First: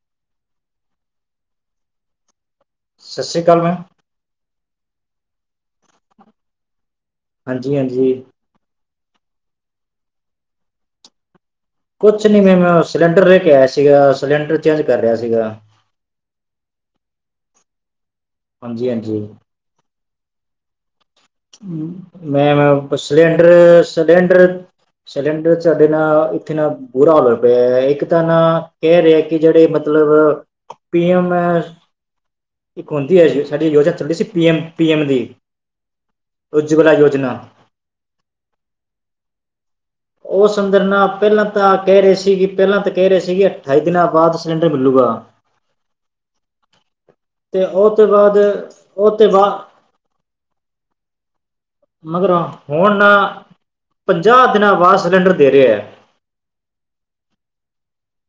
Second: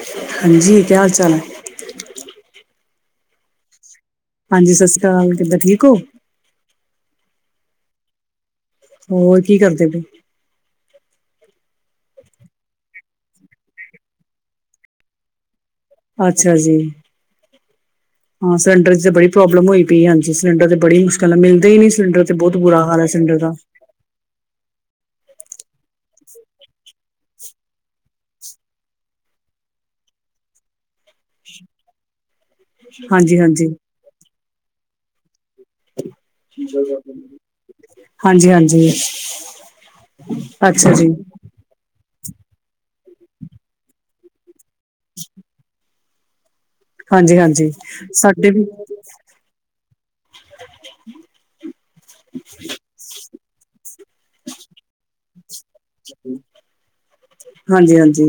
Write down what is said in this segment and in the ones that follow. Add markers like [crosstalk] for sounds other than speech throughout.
ਹਾਂਜੀ, ਕਿਆ ਹਾਲ ਚਾਲ ਐ ਸਤਿ ਸ਼੍ਰੀ ਅਕਾਲ ਮੈਮ ਹਾਂਜੀ ਸਤਿ ਸ਼੍ਰੀ ਅਕਾਲ ਕਿੱਦਾਂ ਠੀਕ ਓ ਹਾਂਜੀ, ਹਾਂਜੀ ਹੋਰ ਕੀ ਕਰਦੇ ਪ ਕੁਛ ਨੀ ਮੈ ਸਿਲੰਡਰ ਲੈ ਕੇ ਆਇਆ ਸੀਗਾ ਸਿਲੰਡਰ ਚੇਂਜ ਕਰ ਰੇਆ ਸੀਗਾ ਅੱਛਾ ਜੀ ਹਾਂ ਹਾਂਜੀ ਸਿਲੰਡਰ ਚ ਹਾਂਜੀ ਬੜੀ ਪ੍ਰੋਬਲਮ ਹੋਈ ਪਈ ਹਾਂਜੀ ਸਿਲੰਡਰ ਦੇ ਬੜੀ ਮੁ ਪੈਲਾਂ ਮਿਲਦਾ ਹੀ ਨੁ ਨਹੀਂ ਸਿਲੰਡਰ ਤੇ ਬਹੁਤ ਬੁਰਾ ਹਾਲ ਹੈ ਸਿਲੰਡਰ ਦਾ ਸਲੇ ਡਰ ਸਿਲੰਡਰ ਸਾਡੇ ਨਾ ਉਥੇ ਨਾ ਬੁਰਾ ਹੋ ਹੋਇਆ ਪਿਐ ਇੱਕ ਤਾਂ ਨਾ ਕੈ ਰੇ ਕੀ ਜੇੜ੍ਹੇ ਮਤਲਬ ਪੀ ਐਮ ਇੱਕ ਹੁੰਦੀ ਆ ਹਾਂਜੀ ਜੀ ਸਾਡੀ ਹਾਂਜੀ ਯੋਜਨਾ ਚੱਲੀ ਸੀ ਪੀ ਐਮ ਪੀ ਐਮ ਦੀ। ਉਜਵਲਾ ਯੋਜਨਾ ਹਾਂਜੀ-ਹਾਂਜੀ ਓ ਸ ਅੰਦਰ ਨਾ ਪੈਲਾਂ ਤਾਂ ਕੈ ਰੇ ਸੀ ਕਿ ਪੈਲਾਂ ਤਾਂ ਕੈ ਰੇ ਸੀਗੇ ਅਠਾਈ ਦਿਨਾਂ ਬਾਦ ਸਿਲੰਡਰ ਮਿਲੁਗਾ। ਹਾਂਜੀ ਤੇ ਹਾਂਜੀ ਓ ਤੇ ਬਾਦ ਸਾਡੇ ਵੀ ਓ ਤੇ ਬਾ [unintelligible] ਮਗਰੋਂ ਹੁਣ ਪੰਜਾਹ ਦਿਨਾਂ ਬਾਦ ਸਿਲੰਡਰ ਦੇ ਰੇ ਐ [unintelligible] ਹਾਂਜੀ-ਹਾਂਜੀ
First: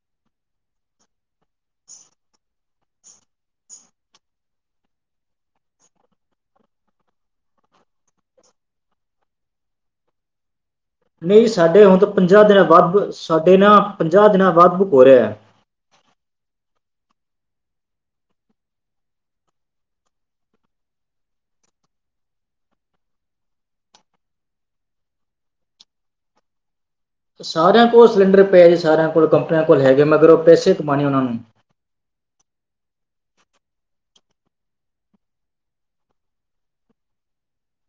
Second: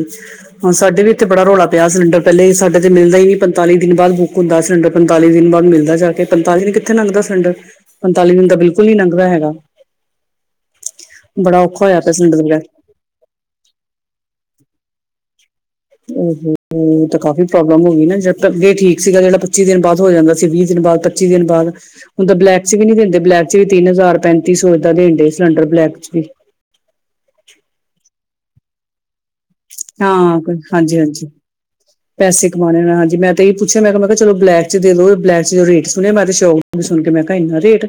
ਹੁਣ ਸਾਡੇ ਵੀ ਇੱਥੇ ਬੜਾ ਰੌਲਾ ਪਿਆ ਸਿਲੰਡਰ ਪੈਲੇ ਈ ਸਾਡੇ ਤੇ ਮਿਲਦਾ ਈ ਨੀ ਪੰਤਾਲੀ ਦਿਨ ਬਾਦ ਬੁੱਕ ਮਿਲਦਾ ਈ ਨੀ ਪੰਤਾਲੀ ਦਿਨ ਬਾਦ ਬੁਕ ਹੁੰਦਾਸਿਲੰਡਰ ਪੰਤਾਲੀ ਦਿਨ ਬਾਦ ਮਿਲਦਾ ਜਾ ਕੇ ਪੰਤਾਲੀ ਦਿਨ ਕਿੱਥੇ ਲੰਗਦਾ ਸਿਲੰਡਰ ਸਿਲੰਡਰ। ਪੰਤਾਲੀ ਦਿਨ ਤਾ ਬਿਲਕੁੱਲ ਨੀ ਲੰਘਦਾ ਹੈਗਾ। [unintelligible] ਨਈ ਬੜਾ ਸਾਡੇ ਔਖਾ ਹੁਣ ਹੋਇਆ ਤਾਂ ਪਿਆ ਸਿਲੰਡਰ ਪੰਜਾਹ ਬਗੈਰ ਦਿਨਾਂ ਵੱਧ ਸਾਡੇ ਨਾ ਪੰਜਾਹ ਦਿਨਾਂ ਬਾਦ ਬੁੱਕ ਹੋ ਰਿਐ। ਤਾਂ ਕਾਫੀ ਪ੍ਰੋਬਲਮ ਹੋਗੀ ਨਾ ਜਾ ਤਾਂ ਅੱਗੇ ਠੀਕ ਸੀਗਾ ਜੇੜਾ ਪੱਚੀ ਦਿਨ ਬਾਦ ਹੋ ਜਾਂਦਾ ਸੀ ਵੀਹ ਦਿਨ ਬਾਦ ਪੱਚੀ ਦਿਨ ਬਾਦ ਹੁਣ ਤਾਂ ਬਲੈਕ ਚ ਵੀ ਨੀ ਦਿੰਦੇ ਬਲੈਕ ਚ ਵੀ ਤਿੰਨ ਹਜ਼ਾਰ ਪੈਂਤੀ ਸੌ ਏਦਾਂ ਦੇਣ ਦੇ ਸਿਲੰਡਰ ਬਲੈਕ ਚ ਵੀ। ਸਾਰਿਆਂ ਕੋਲ ਸਿਲੰਡਰ ਪਏ ਜੀ ਸਾਰਿਆਂ ਕੋਲ ਕੰਪਨੀਆਂ ਕੋਲ ਹੈਗੇ ਹਾਂ ਮਗਰ ਓ ਪੈਸੇ ਹਾਂਜੀ ਕਮਾਣੇ ਉਨਾਂ ਹਾਂਜੀ ਨੂੰ। ਪੈਸੇ ਕਮਾਣੇ ਨੇ ਹਾਂਜੀ ਮੈਂ ਤਾਂ ਏ ਪੁੱਛਿਆ ਮੈਂ ਕਿਆ ਮੈਂ ਕਿਆ ਚਲੋ ਬਲੈਕ ਚ ਦੇ ਦੋ ਬਲੈਕ ਚ ਜੋ ਰੇਟ ਸੁਣਿਆ ਮੈਂ ਤੇ ਸ਼ੋਕ ਸੁਣ ਕੇ ਮੈਂ ਕਾ ਇੰਨਾ ਰੇਟ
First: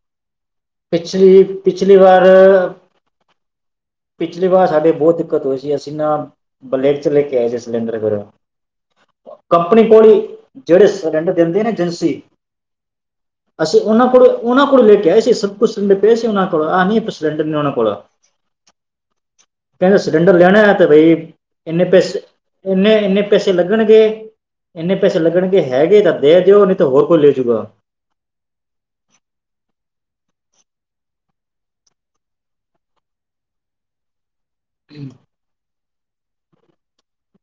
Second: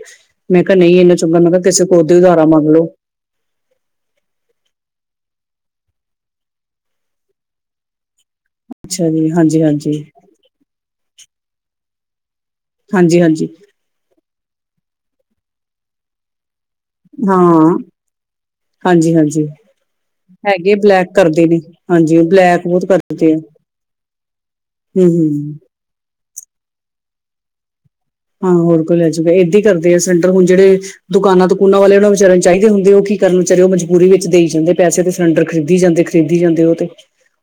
ਮੈਂ ਕਾ ਨਈ ਇੰਨਾ ਚੰਗਾ ਪਿਛਲੀ ਮੈਂ ਕਾ ਕਿਸੇ ਪਿਛਲੀ ਕੋ ਦੀ ਵਾਰ ਉਦਾਰਾ ਮੰਗ ਲੋ। ਪਿਛਲੀ ਵਾਰ ਸਾਡੇ ਬੋਤ ਦਿੱਕਤ ਹੋਈ ਸੀ ਅਸੀਂ ਨਾ ਬਲੇਕ ਚ ਲੈ ਕੇ ਆਏ ਸੀ ਸਿਲੰਡਰ ਫਿਰੋਂ ਅੱਛਾ ਜੀ ਹਾਂਜੀ ਕੰਪਨੀ ਹਾਂਜੀ ਕੋਲ ਈ ਜੇੜੇ ਸਿਲੰਡਰ ਦਿੰਦੇ ਨੇ ਏਜੰਸੀ ਹਾਂਜੀ-ਹਾਂਜੀ ਅਸੀਂ ਓਨਾਂ ਕੋਲੋਂ ਓਨਾਂ ਕੋਲ ਲੈ ਕੇ ਆਏ ਸੀ ਸਭ ਕੁੱਛ ਸਿਲੰਡਰ ਪਏ ਸੀ ਓਨਾਂ ਕੋਲ ਆ ਹੀ ਨ ਸਿਲੰਡ ਨੇ ਓਨਾਂ ਕੋਲ ਹਾਂਜੀ-ਹਾਂਜੀ ਕੈਂਦੇ ਸਿਲੰਡਰ ਲੈਣਾ ਐ ਤੇ ਬਈ ਇੰਨੇ ਹਾਂਜੀ ਪੈਸੇ ਬਲੈਕ ਬਹੁਤ ਇੰਨੇ-ਇੰਨੇ ਕਰਦੇ ਆ ਪੈਸੇ ਲੱਗਣਗੇ। ਇੰਨੇ ਹੂੰ ਪੈਸੇ ਹੂੰ ਲੱਗਣਗੇ ਹੈਗੇ ਤਾਂ ਦੇ ਦਿਓ ਨਈ ਤਾਂ ਹੋਰ ਕੋਈ ਲੈਜੂਗਾ। ਹਾਂ ਹੋਰ ਕੋਈ ਲੈਜੂਗਾ ਏਦਾ ਈ ਕਰਦੇ ਆ ਸਿਲੰਡਰ ਹੁਣ ਜੇੜੇ ਦੁਕਾਨਾਂ ਦਕੂਨਾਂ ਵਾਲੇ ਓਨਾਂ ਵਿਚਾਰਿਆ ਨੂੰ ਚਾਈਦੇ ਹੁੰਦੇ ਓ ਕੀ ਕਰਨ ਵਿਚਾਰੇ ਓ ਵਿਚਾਰੇ ਮਜਬੂਰੀ ਵਿੱਚ ਦੇਈ ਜਾਂਦੇ। ਪੈਸੇ ਤੇ ਸਿਲੰਡਰ ਖਰੀਦੀ ਜਾਂਦੇ ਖਰੀਦੀ ਜਾਂਦੇ ਓ ਤੇ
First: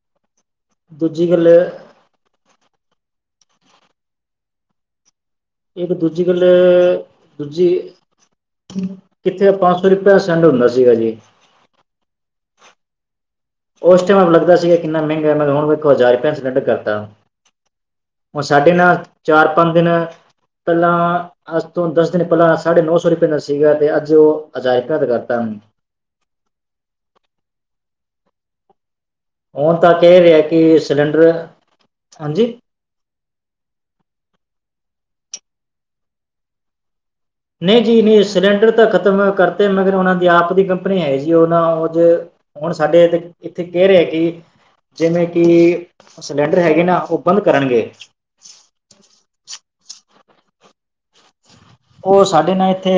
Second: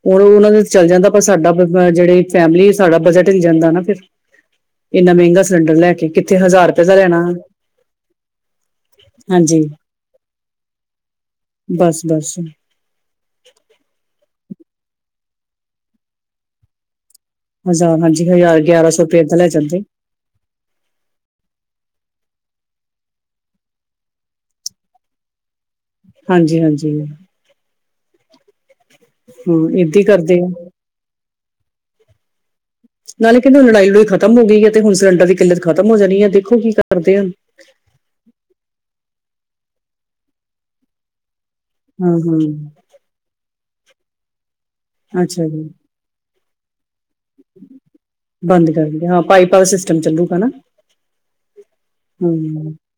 ਹੁਣ ਓਨਾਂ ਦੇ ਚੱਲ ਜਾਂਦਾ ਪਰ ਦੂਜੀ ਗੱਲ ਸਾਡਾ ਬ ਜੇੜੇ ਫੈਮਿਲੀਏ ਸਾਡਾ ਬਜਟ ਹਿਲ ਜਾਂਦਾ ਨਾ ਫਿਰ ਇੰਨਾ ਮੇਂਗਾ ਇਕ ਦੂਜੀ ਗਲ ਦੂਜੀ ਕਿੱਥੇ ਹਾਂਜੀ ਪੰਜ ਸੌ ਰੁਪਇਆ ਸੈਂਡ ਹੁੰਦਾ ਸੀਗਾ ਜੀ। ਬਸ-ਬਸ ਓਸ ਟਾਈਮ ਲੱਗਦਾ ਸੀਗਾ ਕਿੰਨਾ ਮਹਿੰਗਾ ਮੈਂ ਹੁਣ ਇੱਕ ਹਜ਼ਾਰ ਰੁਪਇਆ ਸੱਡ ਕਰਤਾ ਹਜ਼ਾਰ ਹਾਂਜੀ ਹੁਣ ਹਜ਼ਾਰ ਸਾਡੇ ਗਿਆਰਾਂ ਸੌ ਨਾਲ, ਰੁਪਏ ਏਦਾਂ ਚਾਰ ਲੈ ਪੰਜ ਜਾਂਦੇ ਦਿਨ ਪੈਲਾਂ ਅੱਜ ਤੋਂ ਦਸ ਦਿਨ ਪੈਲਾਂ, ਸਾਢੇ ਨੌ ਸੌ ਰੁਪਏ ਦਾ ਸੀਗਾ ਤੇ ਅੱਜ ਓ [unintelligible] ਦਾ ਕਰਤਾ। ਹਾਂਜੀ, ਹਾਂਜੀ। ਹੁਣ ਤਾਂ ਏਦਾਂ ਹੀ ਕੈ ਕਰਦੇ ਰੇ ਆ ਕੀ ਸਿਲੰਡਰ, ਹਾਂਜੀ? ਨਾਲੇ ਕੇਂਦੇ ਹੁਣ ਲੜਾਈ ਲੁੜਈ ਖਤਮ ਹੋ ਗਈ ਐ, ਤੇ ਹੁਣ ਸਿਲੰਡਰ ਦੀ ਕਿੱਲਤ ਖਤਮ ਹੋ ਜਾਣੀ ਐ, ਦੇਖੋ ਕੀ ਕਰਦੇ ਆ। ਨਈ ਜੀ ਨਈ ਸਿਲੰਡਰ ਤਾਂ ਖਤਮ ਕਰਤੇ, ਮਗਰ ਓਨਾ ਦੀ ਆਪ ਦੀ ਕੰਪਨੀ ਐ ਜੀ ਓ ਨਾ ਹਾਂ [unintelligible] ਹੁਣ ਹਾਂ ਸਾਡੇ ਤੇ ਇੱਥੇ ਕੈ ਰੇ ਕੀ, ਜਿਵੇਂ ਕੀ ਅੱਛਾ ਜੀ ਸਿਲੰਡਰ ਹੈਗੇ ਨਾ, ਓ ਬੰਦ ਕਰਨਗੇ। ਬੰਦ ਕਰਨਗੇ, ਹਾਂ, ਪਾਈਪਾਂ ਦਾ ਸਿਸਟਮ ਚੱਲੂਗਾ ਨਾ। ਓ ਸਾਡੇ ਨਾਲ ਹਮ ਏਥੇ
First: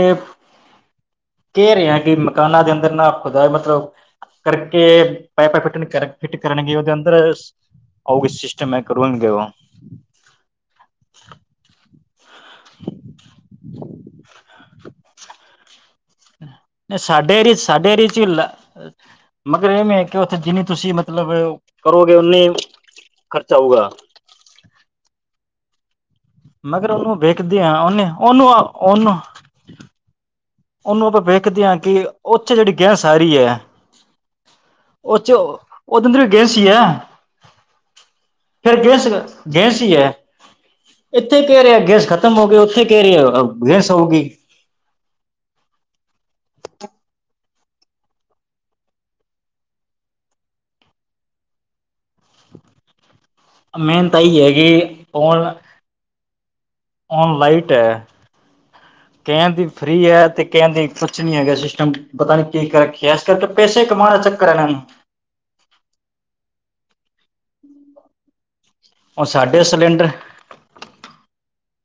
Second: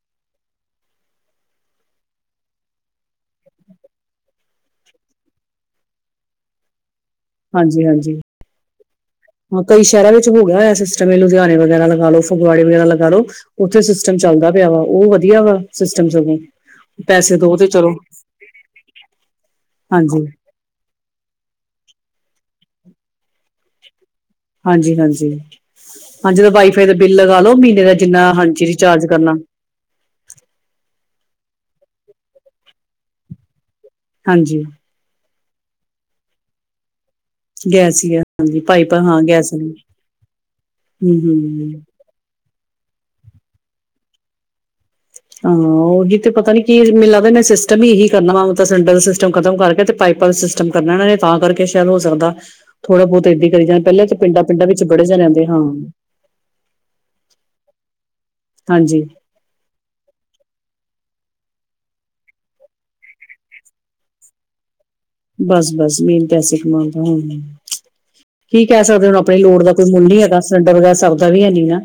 ਕੈ ਰਿਆ, ਕਿ ਮਕਾਨਾਂ ਦੇ ਅੰਦਰ ਨਾ ਖੁਦਾ ਮਤਲਬ ਕਰਕੇ ਪਾਈਪਾਂ ਫਿੱਟ ਕਰ, ਫਿੱਟ ਕਰਨਗੇ ਓਦੇ ਅੰਦਰ। ਹਾਂਜੀ ਹਾਂਜੀ ਓਹੀ ਸਿਸਟਮ, ਮੈਂ ਕਰਨਗੇ ਓ। ਹਾਂ ਕਈ ਸ਼ਹਿਰਾਂ ਵਿੱਚ ਹੋ ਗਿਆ ਉਇਆ ਸਿਸਟਮ, ਇਹ ਲੁਧਿਆਣੇ ਵਗੈਰਾ ਲਗਾ ਲੋ, ਫਗਵਾੜੇ ਵਗੈਰਾ ਲਗਾ ਲੋ। ਉੱਥੇ ਸਿਸਟਮ ਚੱਲਦਾ ਪਿਆ ਵਾ, ਉਹ ਵਧੀਆ ਵਾ ਸਿਸ 'ਨ ਸਾਡੇ ਅਰੀ, ਸਾਡੇ ਅਰੀ 'ਚੁ ਲੇ ਮਗਰ ਇਹ ਮੇ ਕਿ, ਹਾਂਜੀ ਉੱਥੇ ਜਿੰਨੀ ਤੁਸੀਂ ਮਤਲਬ ਕਰੋਗੇ, ਉਨੀ ਖਰਚਾ ਹੋਊਗਾ। ਹਾਂਜੀ-ਹਾਂਜੀ, ਹਾਂ ਜਦੋ ਵਾਈ ਫਾਈ ਮਗਰ ਦਾ ਬਿੱਲ ਉਹਨੂੰ ਲਗਾ ਲੋ, ਵੇਖਦੇ ਆ ਮ੍ਹੀਨੇ ਦਾ ਉਹਨੇ ਜਿੰਨਾ ਉਹਨੂੰ ਹਾਂਜੀ ਰਿਚਾਰਜ ਉਹਨੂੰ ਕਰਨਾ। ਉਹਨੂੰ ਆਪਾਂ ਵੇਖਦੇ ਆ, ਕਿ ਉੱਥੇ ਜਿਹੜੀ ਗੈਸ ਆ ਰੀ ਐ ਹਾਂਜੀ‌। ਉਹ 'ਚ, ਉਹਦਾ ਫੇਰ ਗੈਸ ਈ ਐ। ਗੈਸ ਹੀ ਆ ਹਾਂਜੀ ਫੇਰ ਪਾਈਪ ਗੈਂਸ, ਹਾਂ ਗੈਸ ਵਾਲੀ। ਗੈਂਸ ਈ ਐ, ਹਮ ਇੱਥੇ ਕਹਿ ਹਮ ਰਿਹਾ ਗੈਂਸ ਖਤ ਤਮ ਹੋ ਗਏ, ਉੱਥੇ ਕਹਿ ਰੀ ਅ ਗੈਸ ਹੋਊਗੀ। ਹਾਂ, ਉਹ ਜੀਤੇ ਪਤਾ ਨੀ ਕੀ ਮੇ ਲਗਦਾ ਮੇ ਸਿਸ ਟਮ ਈ ਇਹੀ ਕਰਨਾ ਵਾ, ਉਹ ਤਾਂ ਸਿਲੰਡਰ ਸਿਸਟਮ ਖਤਮ ਕਰਕੇ 'ਤੇ ਪਾਈਪਾਂ ਦਾ ਸਿਸਟਮ ਕਰਨਾ ਇਹਨਾਂ ਨੇ ਤਾਂ ਕਰਕੇ, ਸ਼ਾਇਦ ਹੋ ਸਕਦਾ ਥੋੜਾ ਬਹੋਤ ਏਦਾਂ ਕਰੀ ਜਾਣ, ਪਹਿਲਾਂ ਮੇਨ 'ਤੇ ਤਾਂ ਇਹੀ ਹੈ ਪਿੰਡਾਂ-ਪਿੰਡਾਂ ਵਿੱਚ ਬੜੇ ਕਿ ਜਣੇ ਆਂਦੇ ਹਨ। ਔਣ ਲਾਈਟ ਐ ਹਾਂਜੀ। ਕਹਿਣ ਦੀ ਫ੍ਰਰੀ ਐ, 'ਤੇ ਕਹਿਣ ਦੀ ਕੁਛ ਨੀ ਹੈਗਾ ਸਿਸਟਮ, ਪਤਾ ਨੀ ਕੀ ਕਰ ਰੱਖਿਆ ਕਰਕੇ, ਪੈਸੇ ਕਮਾਣ ਅ ਚੱਕਰ ਏਹਨਾ ਨੂੰ। ਬਸ-ਬਸ, ਮੇਨ ਪੈਸੇ ਕਮਾਣ ਦਾ, ਹੂੰ। ਕੀ ਕਹਿ ਸਕਦੇ ਓ, ਹੁਣ ਆਪਣੀ ਸਾਡੇ ਲੋੜ ਦਾ ਕੋਈ ਮੁੱਲ ਸਿਲੰਡਰ ਨੀ ਹੈਗਾ, ਸਿਲੰਡਰ ਵਗੈਰਾ ਸਰਦਾ ਵੀ ਹੈ ਨੀ ਨਾ।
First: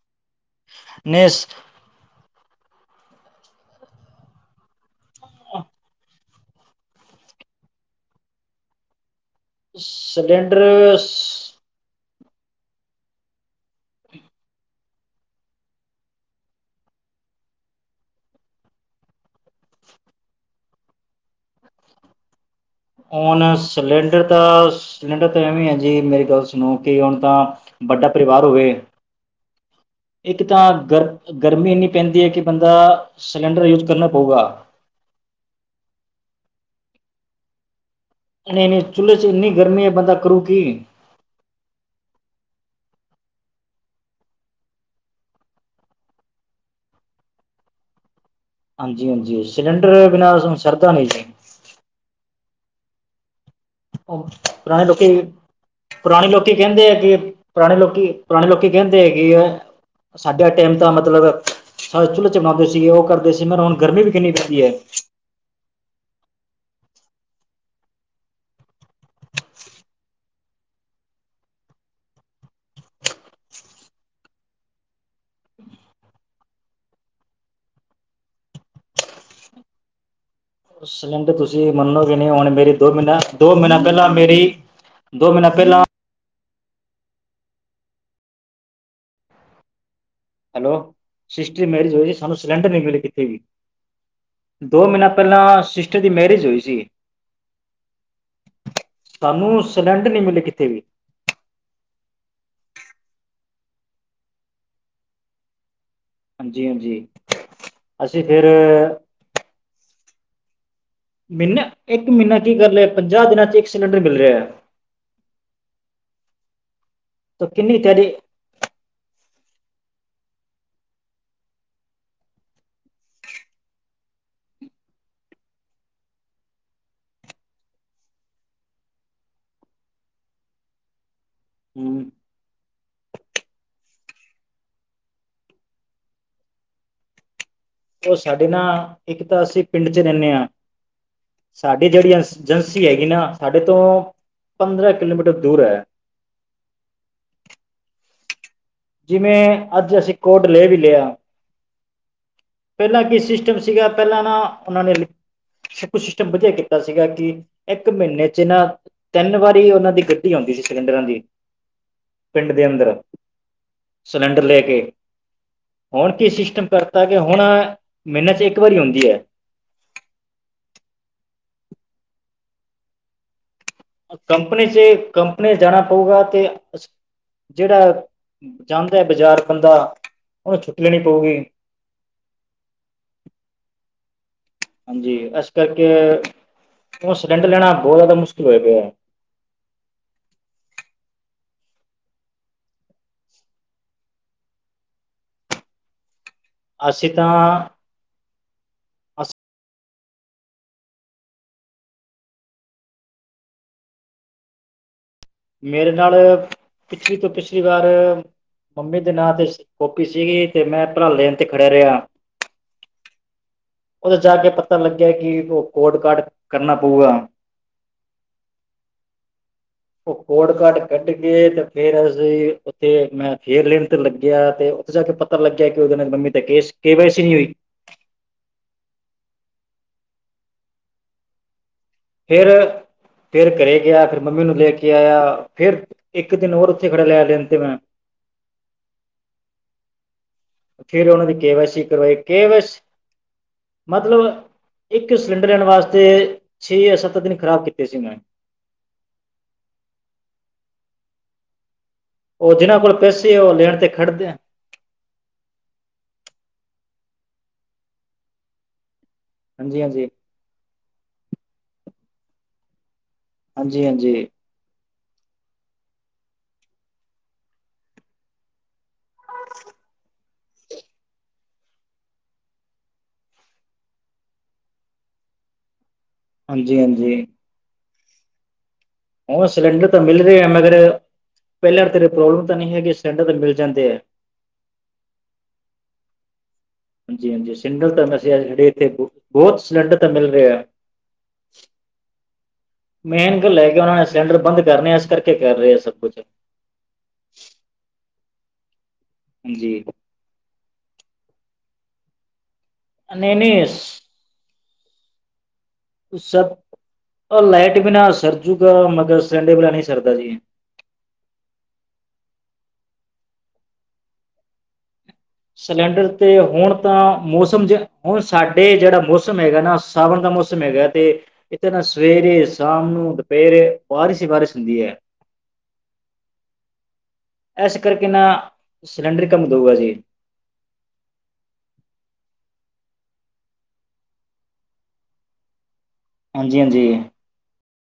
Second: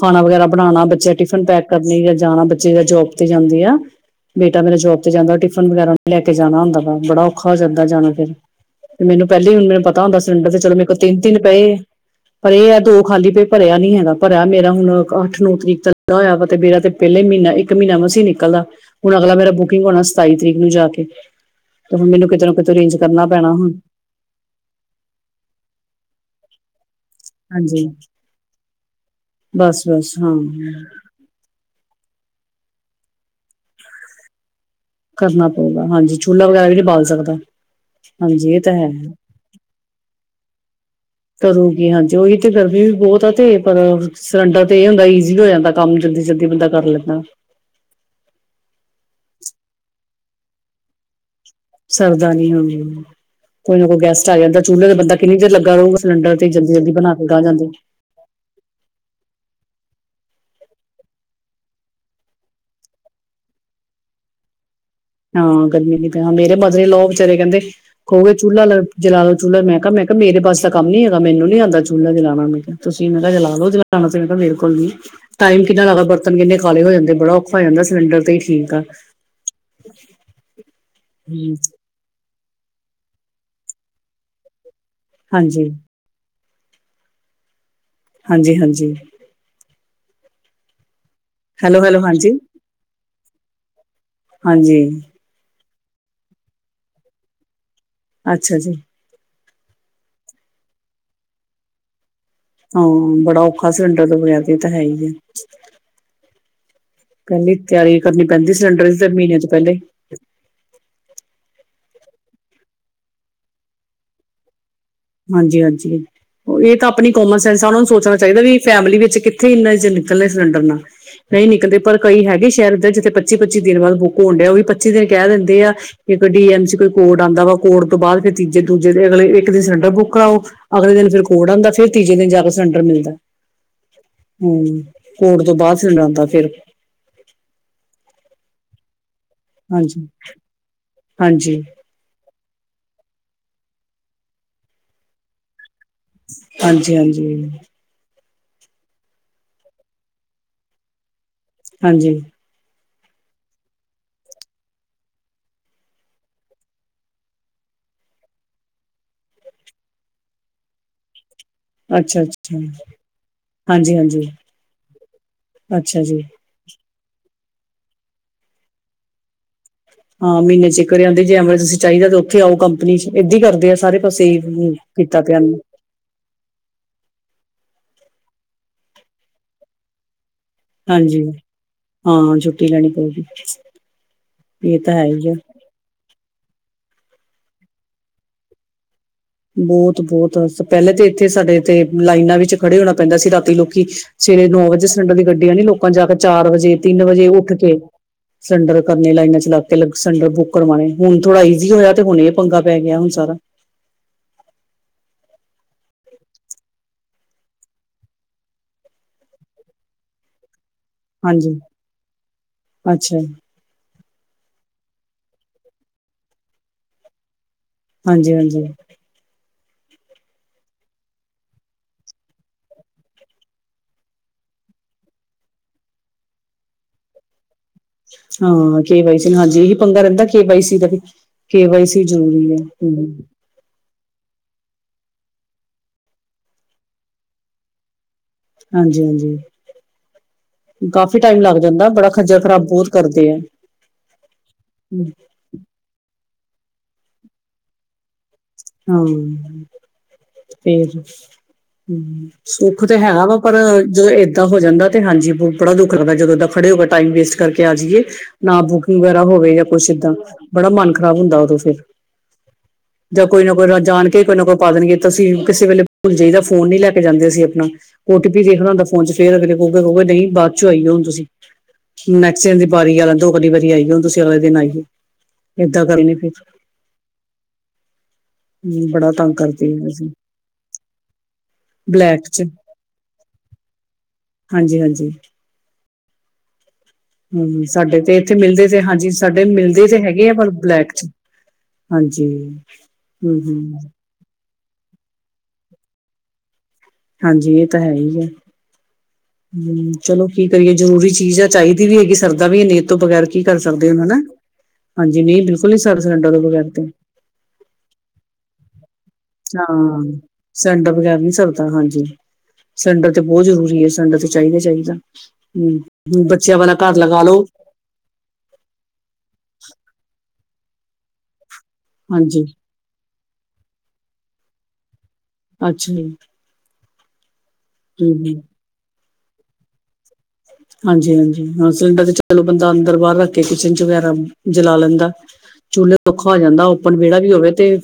ਖਾਣਾ ਵਗੈਰਾ ਬਣਾਣਾ, ਬੱਚੇ ਨੇ ਟਿਫਨ ਪੈਕ ਕਰਨੇ ਜਾਂ ਜਾਣਾ ਬੱਚੇ ਜੋਬ 'ਤੇ ਜਾਂਦੀ ਐ, ਬੇਟਾ ਮੇਰਾ ਜੋਬ 'ਤੇ ਜਾਂਦਾ ਟਿਫਨ ਵਗੈਰਾ ਲੈ ਕੇ ਜਾਣਾ ਹੁੰਦਾ ਵਾ, ਬੜਾ ਔਖਾ ਹੋ ਜਾਂਦਾ ਜਾਣਾ ਫਿਰ। ਮੈਨੂੰ ਪਹਿਲੇ ਈ ਹੁਣ ਮੇਰਾ ਪਤਾ ਹੁੰਦਾ ਸਿਲੰਡਰ, 'ਤੇ ਚਲੋ ਮੇਰੇ ਕੋ ਤਿੰਨ-ਤਿੰਨ ਪਏ। ਪਰ ਇਹ ਐ ਦੋ ਖਾਲੀ ਪੇ ਭਰਿਆ ਨੀ ਹੈਗਾ, ਭਰਿਆ ਮੇਰਾ ਹੁਣ ਅੱਠ ਨੌ ਤਰੀਕ ਤੱਕ ਹੋਇਆ ਵਾ 'ਤੇ ਮੇਰਾ 'ਤੇ ਪਹਿਲਾ ਈ, ਮਹੀਨਾ ਇੱਕ ਮਹੀਨਾ ਮਸੀ ਨਿਕਲਦਾ। ਹੁਣ ਅਗਲਾ ਮੇਰਾ ਬੁਕਿੰਗ ਹੋਣਾ, ਸਤਾਈ ਤਰੀਕ ਨੂੰ ਜਾ ਕੇ। ਤੇ ਹੁਣ ਮੈਨੂੰ ਕਿਤੇ ਨਾ ਕਿਤੋ, ਅਰੇਂਜ ਕਰਨਾ ਹੁਣ ਪੈਣਾ ਹੁ ਸਿਲੰਡਰ ਤਾਂ, ਸਿਲੰਡਰ ਤਾਂ ਐਵੀ ਐ ਜੀ ਮੇਰੀ ਗੱਲ ਨੂੰ ਕਿ ਹੁਣ ਤਾਂ ਹਾਂਜੀ ਵੱਡਾ ਪਰਿਵਾਰ ਹੋਵੇ, ਬਸ ਬਸ ਹਾਂ ਇੱਕ ਤਾਂ ਗਰ ਗਰਮੀ ਏਨੀ ਪੈਂਦੀ ਐ, ਕਿ ਬੰਦਾ ਸਿਲੰਡਰ ਯੂਜ ਕਰਨਾ ਪਊਗਾ। ਕਰਨਾ ਪਊਗਾ ਹਾਂਜੀ, ਚੁੱਲਾ ਵਗੈਰਾ ਵੀ ਨੀ ਬਾਲ ਸਕਦਾ। ਹਾਂਜੀ ਇਹ ਤਾਂ ਨਈ-ਨਈ ਹੈ ਚੁੱਲੇ ਚ ਇੰਨੀ ਗਰਮੀ ਏ ਬੰਦਾ ਕਰੂ ਕੀ। ਕਰੂਗੀ ਹਾਂਜੀ ਉਹੀ ਤੇ ਗਰਮੀ ਵੀ ਬਹੁਤ ਆ ਤੇ ਪਰ ਸਿਲੰਡਰ ਤੇ ਏ ਹੁੰਦਾ ਈਜ਼ੀ ਵੀ ਹੋ ਜਾਂਦਾ ਕੰਮ ਜਲਦੀ-ਜਲਦੀ ਬੰਦਾ ਕਰ ਲੈਂਦਾ। ਹਾਂਜੀ-ਹਾਂਜੀ, ਸਿਲੰਡਰ ਬਿਨਾਂ ਸਾਨੂੰ ਸਰਦਾ ਨਈ ਜੀ। ਸਰਦਾ ਨੀ ਹਂ। ਕੋਈ ਨਾ ਕੋਈ ਉਹ ਗੈਸਟ ਆ ਜਾਂਦਾ, ਪੁਰਾਣੇ ਚੁੱਲ੍ਹੇ ਤੇ ਬੰਦਾ ਲੋਕੀ ਕਿੰਨੀ ਦੇਰ ਲੱਗਾ ਰਊਗਾ ਪੁਰਾਣੇ ਸਿਲਡਰ ਤੇ ਲੋਕੀ ਕਹਿੰਦੇ ਜਲਦੀ-ਜਲਦੀ ਆ ਬਣਾ ਕਿ ਕੇ ਗਾਂ ਜਾਂਦਾ। ਪੁਰਾਣੇ ਲੋਕੀ ਪੁਰਾਣੇ ਲੋਕੀ ਕਹਿੰਦੇ ਐ ਕਿ ਉ ਸਾਡਾ ਟਾਈਮ ਤਾਂ ਮਤਲਬ ਸਾਰੇ ਚੁੱਲ੍ਹੇ ਚ ਬਣਾਉਂਦੇ ਸੀ, ਉਹ ਕਰਦੇ ਸੀ ਮੈਂ ਹੁਣ ਗਰਮੀ ਵੀ ਕਿੰਨੀ ਪੈਦੀ ਐਂ। ਹਾਂ ਗਰਮੀ ਵੀ ਤਾਂ ਮੇਰੇ ਮਦਰ ਇੰਨ ਲੋ ਵਿਚਾਰੇ ਕੇਂਦੇ ਖੋਵੇ ਚੁੱਲਾ ਲ ਜਲਾਲੋ ਚੁੱਲਾ ਮੈਂ ਕਿਆ, ਮੈਂ ਕਿਆ ਮੇਰੇ ਬਸ ਦ ਕੰਮ ਨੀ ਹੈਗਾ, ਮੈਨੂੰ ਨੀ ਆਂਦਾ ਚੁੱਲਾ ਜਲਾਣਾ ਮੈਂ ਕਿਆ। ਤੁਸੀਂ ਮੈਂ ਕਿਆ ਜਲਾਲੋ ਜਲਾਣਾ ਤੇ ਮੈਂ ਕਿਆ ਮੇਰੇ ਕੋਲ ਨਈ। ਟਾਈਮ ਕਿੰਨਾ ਲਾਗਾ ਬਰਤਨ ਕਿੰਨੇ ਕਾਲੇ ਹੋ ਜਾਂਦੇ, ਬੜਾ ਔਖਾ ਹੋ ਜਾਂਦਾ, ਸਿਲੰਡਰ ਤੇ ਈ ਠੀਕ ਆ। [inaudible] ਸਿਲੰਡਰ ਤੁਸੀਂ ਮੰਨੋਗੇ ਨੀ ਹੁਣ ਮੇਰੀ ਦੋ ਮ੍ਹੀਨਾ, ਦੋ ਮ੍ਹੀਨਾ ਪਹਿਲਾਂ ਮੇਰੀ ਦੋ ਮ੍ਹੀਨਾ ਹਾਂਜੀ ਪਹਿਲਾਂ ਹਾਂਜੀ-ਹਾਂਜੀ। ਹੈਲੋ ਸਿਸਟਰੀ ਹੈਲੋ ਮੈਰਿਜ ਹੈਲੋ ਹੋਏ ਹਾਂਜੀ ਸਾਨੂੰ ਸਿਲੰਡਰ ਨੀ ਮਿਲੇ ਕਿਤੇ ਵੀ, ਹਾਂਜੀ ਦੋ ਮ੍ਹੀਨਾ ਪਹਿਲਾਂ ਸਿਸਟਰ ਦੀ ਮੈਰਿਜ ਹੋਈ ਸੀ। ਅੱਛਾ ਜੀ। ਸਾਨੂੰ ਸਿਲੰਡਰ ਨਈਂ ਮਿਲੇ, ਕਿਤੇ ਵੀ। ਹਾਂ, ਬੜਾ ਔਖਾ ਸਿਲੰਡਰ ਤੋਂ ਵਗੈਰ ਏ ਤਾਂ ਹੈ ਹੀ ਐ। ਹਾਂਜੀ ਹਾਂਜੀ ਪੂਰੀ ਤਿਆਰੀ ਅਸੀਂ ਕਰਨੀ ਫਿਰ ਪੈਂਦੀ, ਸਿਲੰਡਰ ਦੀ ਤੇ ਮਹੀਨੇ ਤੋਂ ਪਹਿਲੇ। ਮਹੀਨਾ ਤਾਂ ਛੱਡੋ, ਹੁਣ ਤਾਂ ਪੰਜਾਹ ਦਿਨਾਂ ਵਿੱਚ ਇੱਕ ਸਿਲੰਡਰ ਮਿਲ ਰਿਆ। ਹਾਂਜੀ, ਹਾਂਜੀ, ਇਹ ਤਾਂ ਆਪਣੀ ਕਾਮਨ ਤਾਂ ਸੈਂਸ ਆਂ। ਕਿੰਨੀ ਉਨ੍ਹਾਂ ਨੂੰ ਤਿਆਰੀ ਸੋਚਣਾ ਚਾਈਦਾ ਵੀ ਫੈਮਿਲੀ ਵਿੱਚ ਕਿੱਥੋਂ ਇੰਨਾ [unintelligible] ਸਿਲੰਡਰ ਨੂੰ। ਨਈਂ ਨਿਕਲਦੇ, ਪਰ ਕਈ ਹੈਗੇ ਸੈ਼ਰ੍ਹ ਇਦਾਂ ਜਿੱਥੇ ਪੱਚੀ-ਪੱਚੀ ਦਿਨਾਂ ਬਾਅਦ ਬੁੱਕ ਹੋਣ ਡਿਆ, ਉਹ ਵੀ ਪੱਚੀ ਦਿਨ ਕੈਅ ਦਿੰਦੇ ਆ। ਇੱਕ ਡੀਐਮਸੀ ਕੋਈ ਕੋਡ ਆਂਦਾ ਵਾ, ਕੋਡ ਤੋਂ ਬਾਅਦ ਫਿਰ ਤੀਜੇ-ਦੂਜੇ ਦਿਨ ਅਗਲੇ ਇੱਕ ਦਿਨ ਸਿਲੰਡ ਫੇਰ ਬੁੱਕ ਕਰਾਓ, ਅਗਲੇ ਦਿਨ ਕੋਡ ਆਂਦਾ ਤੇ ਫਿਰ ਹੂੰ ਤੀਜੇ ਦਿਨ ਜਾ ਕੇ ਸਿਲੰਡਰ ਮਿਲਦਾ। ਹਂ, ਕੋਡ ਤੋਂ ਬਾਅਦ ਸਿਲੰਡਰ ਆਂਦਾ ਫਿਰ। ਉਹ ਸਾਡੇ ਨਾਲ ਇਕ ਤਾਂ ਅਸੀਂ ਪਿੰਡ ਚ ਹਾਂਜੀ ਰੇਣੇ ਆਂ। ਹਾਂਜੀ ਏ ਜੇੜੀ ਅਸ ਐਜੰਸੀ ਹੈਗੀ ਨਾ, ਉਹ ਸਾਡੇ ਤੋਂ ਪੰਦਰਾਂ ਕਿਲੋਮੀਟਰ ਦੂਰ ਐ। ਹਾਂਜੀ ਹਾਂਜੀ ਜਿਵੇਂ ਅੱਜ ਅਸੀਂ ਕੋਟ ਲੈ ਵੀ ਲਿਆ ਹਾਂਜੀ। ਪਹਿਲਾਂ ਕੀ ਸਿਸਟਮ ਸੀਗਾ, ਪਹਿਲਾਂ ਨਾ ਉਹਨਾਂ ਨੇ ਕੁਝ ਸਿਸਟਮ ਵਧੀਆ ਕੀਤਾ ਸੀਗਾ ਕਿ ਇੱਕ ਮੀਨ੍ਹੇ ਚ ਨਾ ਤਿੰਨ ਵਾਰੀ ਉਹਨਾਂ ਦੀ ਗੱਡੀ ਆਂਦੀ ਸੀ ਸਿਲੰਡਰਾਂ ਦੀ। ਅੱਛਾ ਪਿੰਡ ਅੱਛਾ ਦੇ ਅੰਦਰ ਹਾਂਜੀ ਹਾਂਜੀ ਸਿਲੰਡਰ ਲੈ ਕੇ। ਅੱਛਾ ਹੁਣ ਜੀ ਕੀ ਸਿਸਟਮ ਕਰਤਾ ਕੀ ਹੁਣ ਮਹੀਨੇ ਚ ਇੱਕ ਵਾਰੀ ਆਉਂਦੀ ਐ। ਹਾਂ, ਮਹੀਨੇ ਵਿੱਚ ਇੱਕ ਵਾਰੀ ਆਉਂਦੀ ਜੇ ਐਮਰਜੰਸੀ ਚਾਈਦਾ ਤੇ ਉਥੇ ਆਓ ਕੰਪਨੀ ਚ ਇਦਾਂ ਈ ਕਰਦੇ ਆ ਸਾਰੇ। ਪਾਸੇ ਕੰਪਨੀ ਇਹੀ ਚ ਕੀਤਾ ਪਿਆ ਕੰਪਨੀ ਨੇ ਜਾਣਾ ਪਊਗਾ ਤੇ। ਜਿਹੜਾ ਜਾਂਦਾ ਬਜ਼ਾਰ ਬੰਦਾ ਉਹਨੂੰ ਛੁੱਟੀ ਲੈਣੀ ਹਾਂਜੀ, ਪਊਗੀ ਹਾਂ ਛੁੱਟੀ ਲੈਣੀ ਪਊਗੀ। ਇਹ ਹਾਂ ਤਾਂ ਹੈ ਜੀ, ਹੀ ਆ ਇਸ ਕਰਕੇ ਹੁਣ ਸਿਲੰਡਰ ਲੈਣਾ ਬੋਹਤ ਜ਼ਿਆਦਾ ਮੁਸ਼ਕਲ ਹੋਇਆ ਪਿਆ। ਬੋਤ ਬੋਤ ਪਹਿਲੇ ਤੇ ਇੱਥੇ ਸਾਡੇ ਇਥੇ ਲਾਈਨਾਂ ਵਿੱਚ ਖੜ੍ਹੇ ਹੋਣਾ ਪੈਂਦਾ ਸੀ। ਰਾਤੀ ਲੋਕੀ ਸਵੇਰੇ ਨੌਂ ਵਜੇ ਸਿਲੰਡਰਾਂ ਦੀ ਗੱਡੀ ਆਣੀ, ਲੋਕ ਰਾਤ ਦੇ ਚਾਰ ਵਜੇ ਰੇ ਤਿੰਨ ਅਸੀਂ ਵਜੇ ਤਾਂ ਉੱਠ ਕੇ, ਸਿਲੰਡਰ ਕਰਨੇ ਲਾਈਨਾਂ ਵਿੱਚ ਲੱਗ ਕੇ ਲੱਗ ਸਿਲੰਡਰ ਬੁੱਕ ਕਰਾਣੇ, ਹੁਣ ਥੋੜਾ ਇਜੀ ਹੋਇਆ ਤੇ ਹੁਣ ਇਹ ਪੰਗਾ ਪੈ ਗਿਆ ਹੁਣ ਸਾਰਾ। ਮੇਰੇ ਨਾਲ ਪਿਛਲੀ ਤੋਂ ਪਿਛਲੀ ਵਾਰ ਮੰਮੀ ਦੇ ਨਾਂ 'ਤੇ ਸੀ-ਕੋਪੀ ਸੀਗੀ, ਤੇ ਮੈਂ ਭਰਵਾਉਣ ਲਈ ਲਾਈਨ ਹਾਂਜੀ ਖੜਾ ਰਿਹਾ। ਅੱਛਾ ਜੀ। ਉਹ ਜਾ ਕੇ ਪਤਾ ਲੱਗਿਆ ਕਿ ਉਹ ਕੋਟ ਕਾਰਡ ਕਰਣ ਨਾ ਪਊ ਗਾ। ਹਾਂਜੀ ਹਾਂਜੀ। [unintelligible] ਉਹ ਕੋਡ ਕਾਰਟ ਕੱਢ ਕੇ ਤੇ ਫੇਰ ਅਸੀਂ ਉੱਥੇ ਮੈਂ ਫੇਰ ਲਾਈਨ ਲੱਗਿਆ ਤੇ- ਅੱਛਾ ਉਥੇ ਪੱਤਾ ਲੱਗਿਆ ਕੇ ਮੰਮੀ ਦੇ ਨਾਮ ਤੇ ਕੇਸ-ਕੇ ਵਾਈਸੀ ਨਹੀਂ ਹੋਈ ਹੂੰ, ਕੇਵਾਈਸੀ ਹੋਣੀ ਚਾਹੀਦੀ ਇਹੀ ਪੰਗਾ ਰਹਿੰਦਾ ਸੀ ਕਿ ਵਾਈ ਸੀ ਦਾ ਵੀ। ਕੇ ਵਾਈ ਸੀ ਫੇਰ ਜ਼ਰੂਰੀ ਐ। ਹੂੰ ਫੇਰ ਘਰੇ ਗਿਆ ਫਿਰ ਮੰਮੀ ਨੂੰ ਲੈ ਕੇ ਆਇਆ। ਫੇਰ ਇੱਕ ਦਿਨ ਹੋਰ ਉੱਥੇ ਖੜਾ ਰਿਹਾ ਲੈਣ ਤੋ। ਹਾਂਜੀ ਹਾਂਜੀ ਫੇਰ ਕਾਫ਼ੀ ਉਹਨਾਂ ਦੀ ਟਾਈਮ ਕੇ ਲੱਗ ਵਾਈ ਸੀ ਜਾਂਦਾ ਬੜਾ ਕਰਵਾਈ ਕੇ ਖੱਜਲ-ਖੁਆਰ ਵਾਈ ਸੀ ਬੋਤ ਕਰਦੇ ਐ। ਮਤਲਬ ਹੂੰ ਇੱਕ ਸਿਲੰਡਰ ਲੈਣ ਵਾਸਤੇ, ਛੇ ਯਾ ਸੱਤ ਦਿਨ ਖ਼ਰਾਬ ਕੀਤੇ ਸੀ ਮੈ। ਹੂੰ, ਹਾਂ ਫੇਰ ਹੂੰ ਉਹ ਜਿਹਨਾਂ ਸੁੱਖ ਕੋਲ ਤੇ ਹੈ ਗਾ ਪੈਸੇ ਉਹ ਪਰ, ਲੈਣ ਤੇ ਜਦੋਂ ਖੜਦੇ ਇਦਾਂ ਆ। ਦਾ ਹੋ ਜਾਂਦਾ ਹੈ। ਤੇ ਹਾਂ ਜੀ, ਬੜਾ ਦੁੱਖ ਲੱਗਦਾ ਜਦੋਂ ਐਦਾਂ ਖੜ੍ਹੇ ਹੋ ਕੇ ਟਾਈਮ ਵੇਸਟ ਕਰਕੇ ਆ ਜੀਏ। ਨਾ ਬੁਕ ਵਗੈਰਾ ਹੋਵੇ ਜਾਂ ਹਾਂਜੀ ਕੁਛ ਹਾਂਜੀ ਇੱਦਾਂ ਬੜਾ ਮਨ ਖ਼ਰਾਬ ਹੁੰਦਾ ਉਦੋਂ ਫਿਰ ਜਾਂ ਕੋਈ ਨਾ ਕੋਈ ਹਾਂਜੀ ਜਾਣ ਹਾਂਜੀ ਕੇ ਕੋਈ ਨਾ ਕੋਈ ਪਾ ਦੇਣਗੇ ਤਾਂ ਅਸੀਂ ਕਿਸੇ ਵੇਲੇ ਭੁੱਲ ਜਾਈਦਾ ਫੋਨ ਨੀ ਲੈ ਕੇ ਜਾਂਦੇ ਅਸੀਂ ਆਪਣਾ। ਓ-ਟੀ-ਪੀ ਦੇਖਣਾ ਹੁੰਦਾ ਫੋਨ ਚ ਫੇਰ ਅੱਗੋ ਕਿਹਗੇ ਕਿਹ ਨਹੀਂ ਬਾਦ ਚੋਂ ਆਈਏ ਹੁਣ ਤੁਸੀਂ। ਨੈਕਸਟ ਦੀ ਵਾਰੀ ਆਣ ਲੈਂਣ ਦੋ ਹੁਣ ਅਗਲੀ ਵਾਰੀ ਆਈਏ ਹੁਣ ਤੁਸੀਂ ਅਗਲੇ ਦਿਨ ਆਈਓ, ਏਦਾਂ ਕਰਨ ਲਈ ਫਿਰ। ਹਾਂਜੀ ਹਾਂਜੀ। ਹੂੰ ਬੜਾ ਤੰਗ ਉਹ ਕਰਦੇ ਆ ਸਿਲੰਡਰ ਤਾਂ ਅਸੀਂ ਮਿਲ ਰਹੇ ਆ ਮਗਰ ਪਹਿਲਾਂ ਤੇਰੇ ਬਲੈਕ ਚ ਪ੍ਰੋਬਲਮ ਤਾਂ ਨੀ ਹੈਗੀ ਸਿਲੰਡਰ ਤੇ ਮਿਲ ਜਾਂਦੇ ਐ। ਹਾਂਜੀ ਹਾਂਜੀ। ਹਾਂਜੀ ਹਾਂਜੀ ਹੂੰ ਸਿਲੰਡਰ ਸਾਡੇ ਤਾਂ ਤੇ ਇੱਥੇ ਵੈਸੇ ਅੱਜ ਮਿਲਦੇ ਸਾਡੇ ਤੇ ਇੱਥੇ ਹਾਂਜੀ ਸਾਡੇ ਬਹੁਤ ਮਿਲਦੇ ਤੇ ਸਿਲੰਡਰ ਤਾਂ ਹੈਗੇ ਮਿਲ ਆ ਪਰ ਰਹੇ ਬਲੈਕ ਚ। ਹਾਂਜੀ। ਮੇਨ ਹਮ ਗੱਲ ਹਮ ਹੈਗੀ ਸਿਲੰਡਰ ਬੰਦ ਕਰਨੇ ਇਸ ਕਰਕੇ ਕਰ ਰਹੇ ਐ ਸਭ ਕੁਛ। ਹਾਂਜੀ ਇਹ ਤਾਂ ਹੈ ਹੀ ਐ, ਹਾਂਜੀ ਹੂੰ ਚਲੋ ਠੀਕ ਐ ਜੀ ਜ਼ਰੂਰੀ ਚੀਜ਼ ਆ ਚਾਹੀਦੀ ਵੀ ਹੈਗੀ ਸਰਦਾ ਵੀ ਹੈ ਨੀ ਏ ਤੋਂ ਬਗੈਰ ਨਹੀਂ ਕੀ ਕਰ ਨਹੀਂ ਸਕਦੇ ਹਨਾ। ਹਾਂਜੀ ਨਹੀਂ ਬਿਲਕੁਲ ਨੀ ਸਰ ਸਕਦਾ ਸਿਲੰਡਰ ਦੇ ਬਗੈਰ ਤਾ। ਓ ਲਾਈਟ ਬਿਨਾ ਸਰਜੁਗਾ ਮਗਰ ਸਿਲੰਡਰ ਬਿਨਾਂ ਨਹੀਂ ਹਾਂ। ਸਰਦਾ ਜੀ ਸਿਲੰਡਰ ਬਗੈਰ ਨਹੀਂ ਸਰਦਾ ਹਾਂਜੀ, ਸਿਲੰਡਰ ਤੇ ਬਹੁਤ ਜ਼ਰੂਰੀ ਹੈ ਸਿਲੰਡਰ ਤੇ ਚਾਹੀਦਾ -ਚਾਹੀਦਾ। ਸਿਲੰਡਰ ਹਮ ਤੇ ਬੱਚਿਆਂ ਹੁਣ ਵਾਲਾ ਤੋ ਘਰ ਲਗਾ ਲਓ ਮੌਸਮ ਜ ਹੁਣ ਸਾਡੇ ਜਿਹੜਾ ਮੌਸਮ ਹੈਗਾ ਨਾ ਸਾਵਣ ਦਾ ਮੌਸਮ ਹੈਗਾ ਤੇ ਇੱਥੇ ਨਾ ਹਾਂਜੀ, ਸਵੇਰੇ ਸ਼ਾਮੀ ਨੂੰ ਦੁਪਹਿਰੇ ਬਾਰਿਸ਼ ਹੀ ਬਾਰਿਸ਼ ਹੁੰਦੀ ਐ। ਅੱਛਾ ਇਸ ਕਰਕੇ ਨਾ, ਹੂੰ-ਹੂੰ, ਸਿਲੰਡਰ ਕੰਮ ਦੂਗਾ ਜੇ। ਹਾਂਜੀ ਹਾਂਜੀ ਹਾਂ ਸਿਲੰਡਰ ਤੇ ਚਲੋ ਬੰਦਾ ਅੰਦਰ- ਬਾਹਰ ਰੱਖ ਕੇ ਕਿਚਨ ਚ ਵਗੈਰਾ ਜਲਾ ਲੈਂਦਾ। ਚੁੱਲੇ ਵੀ ਔਖਾ ਹੋ ਹਾਂਜੀ ਜਾਂਦਾ ਓਪਨ ਹਾਂਜੀ ਵਿਹੜਾ ਵੀ ਹੋਵੇ ਤੇ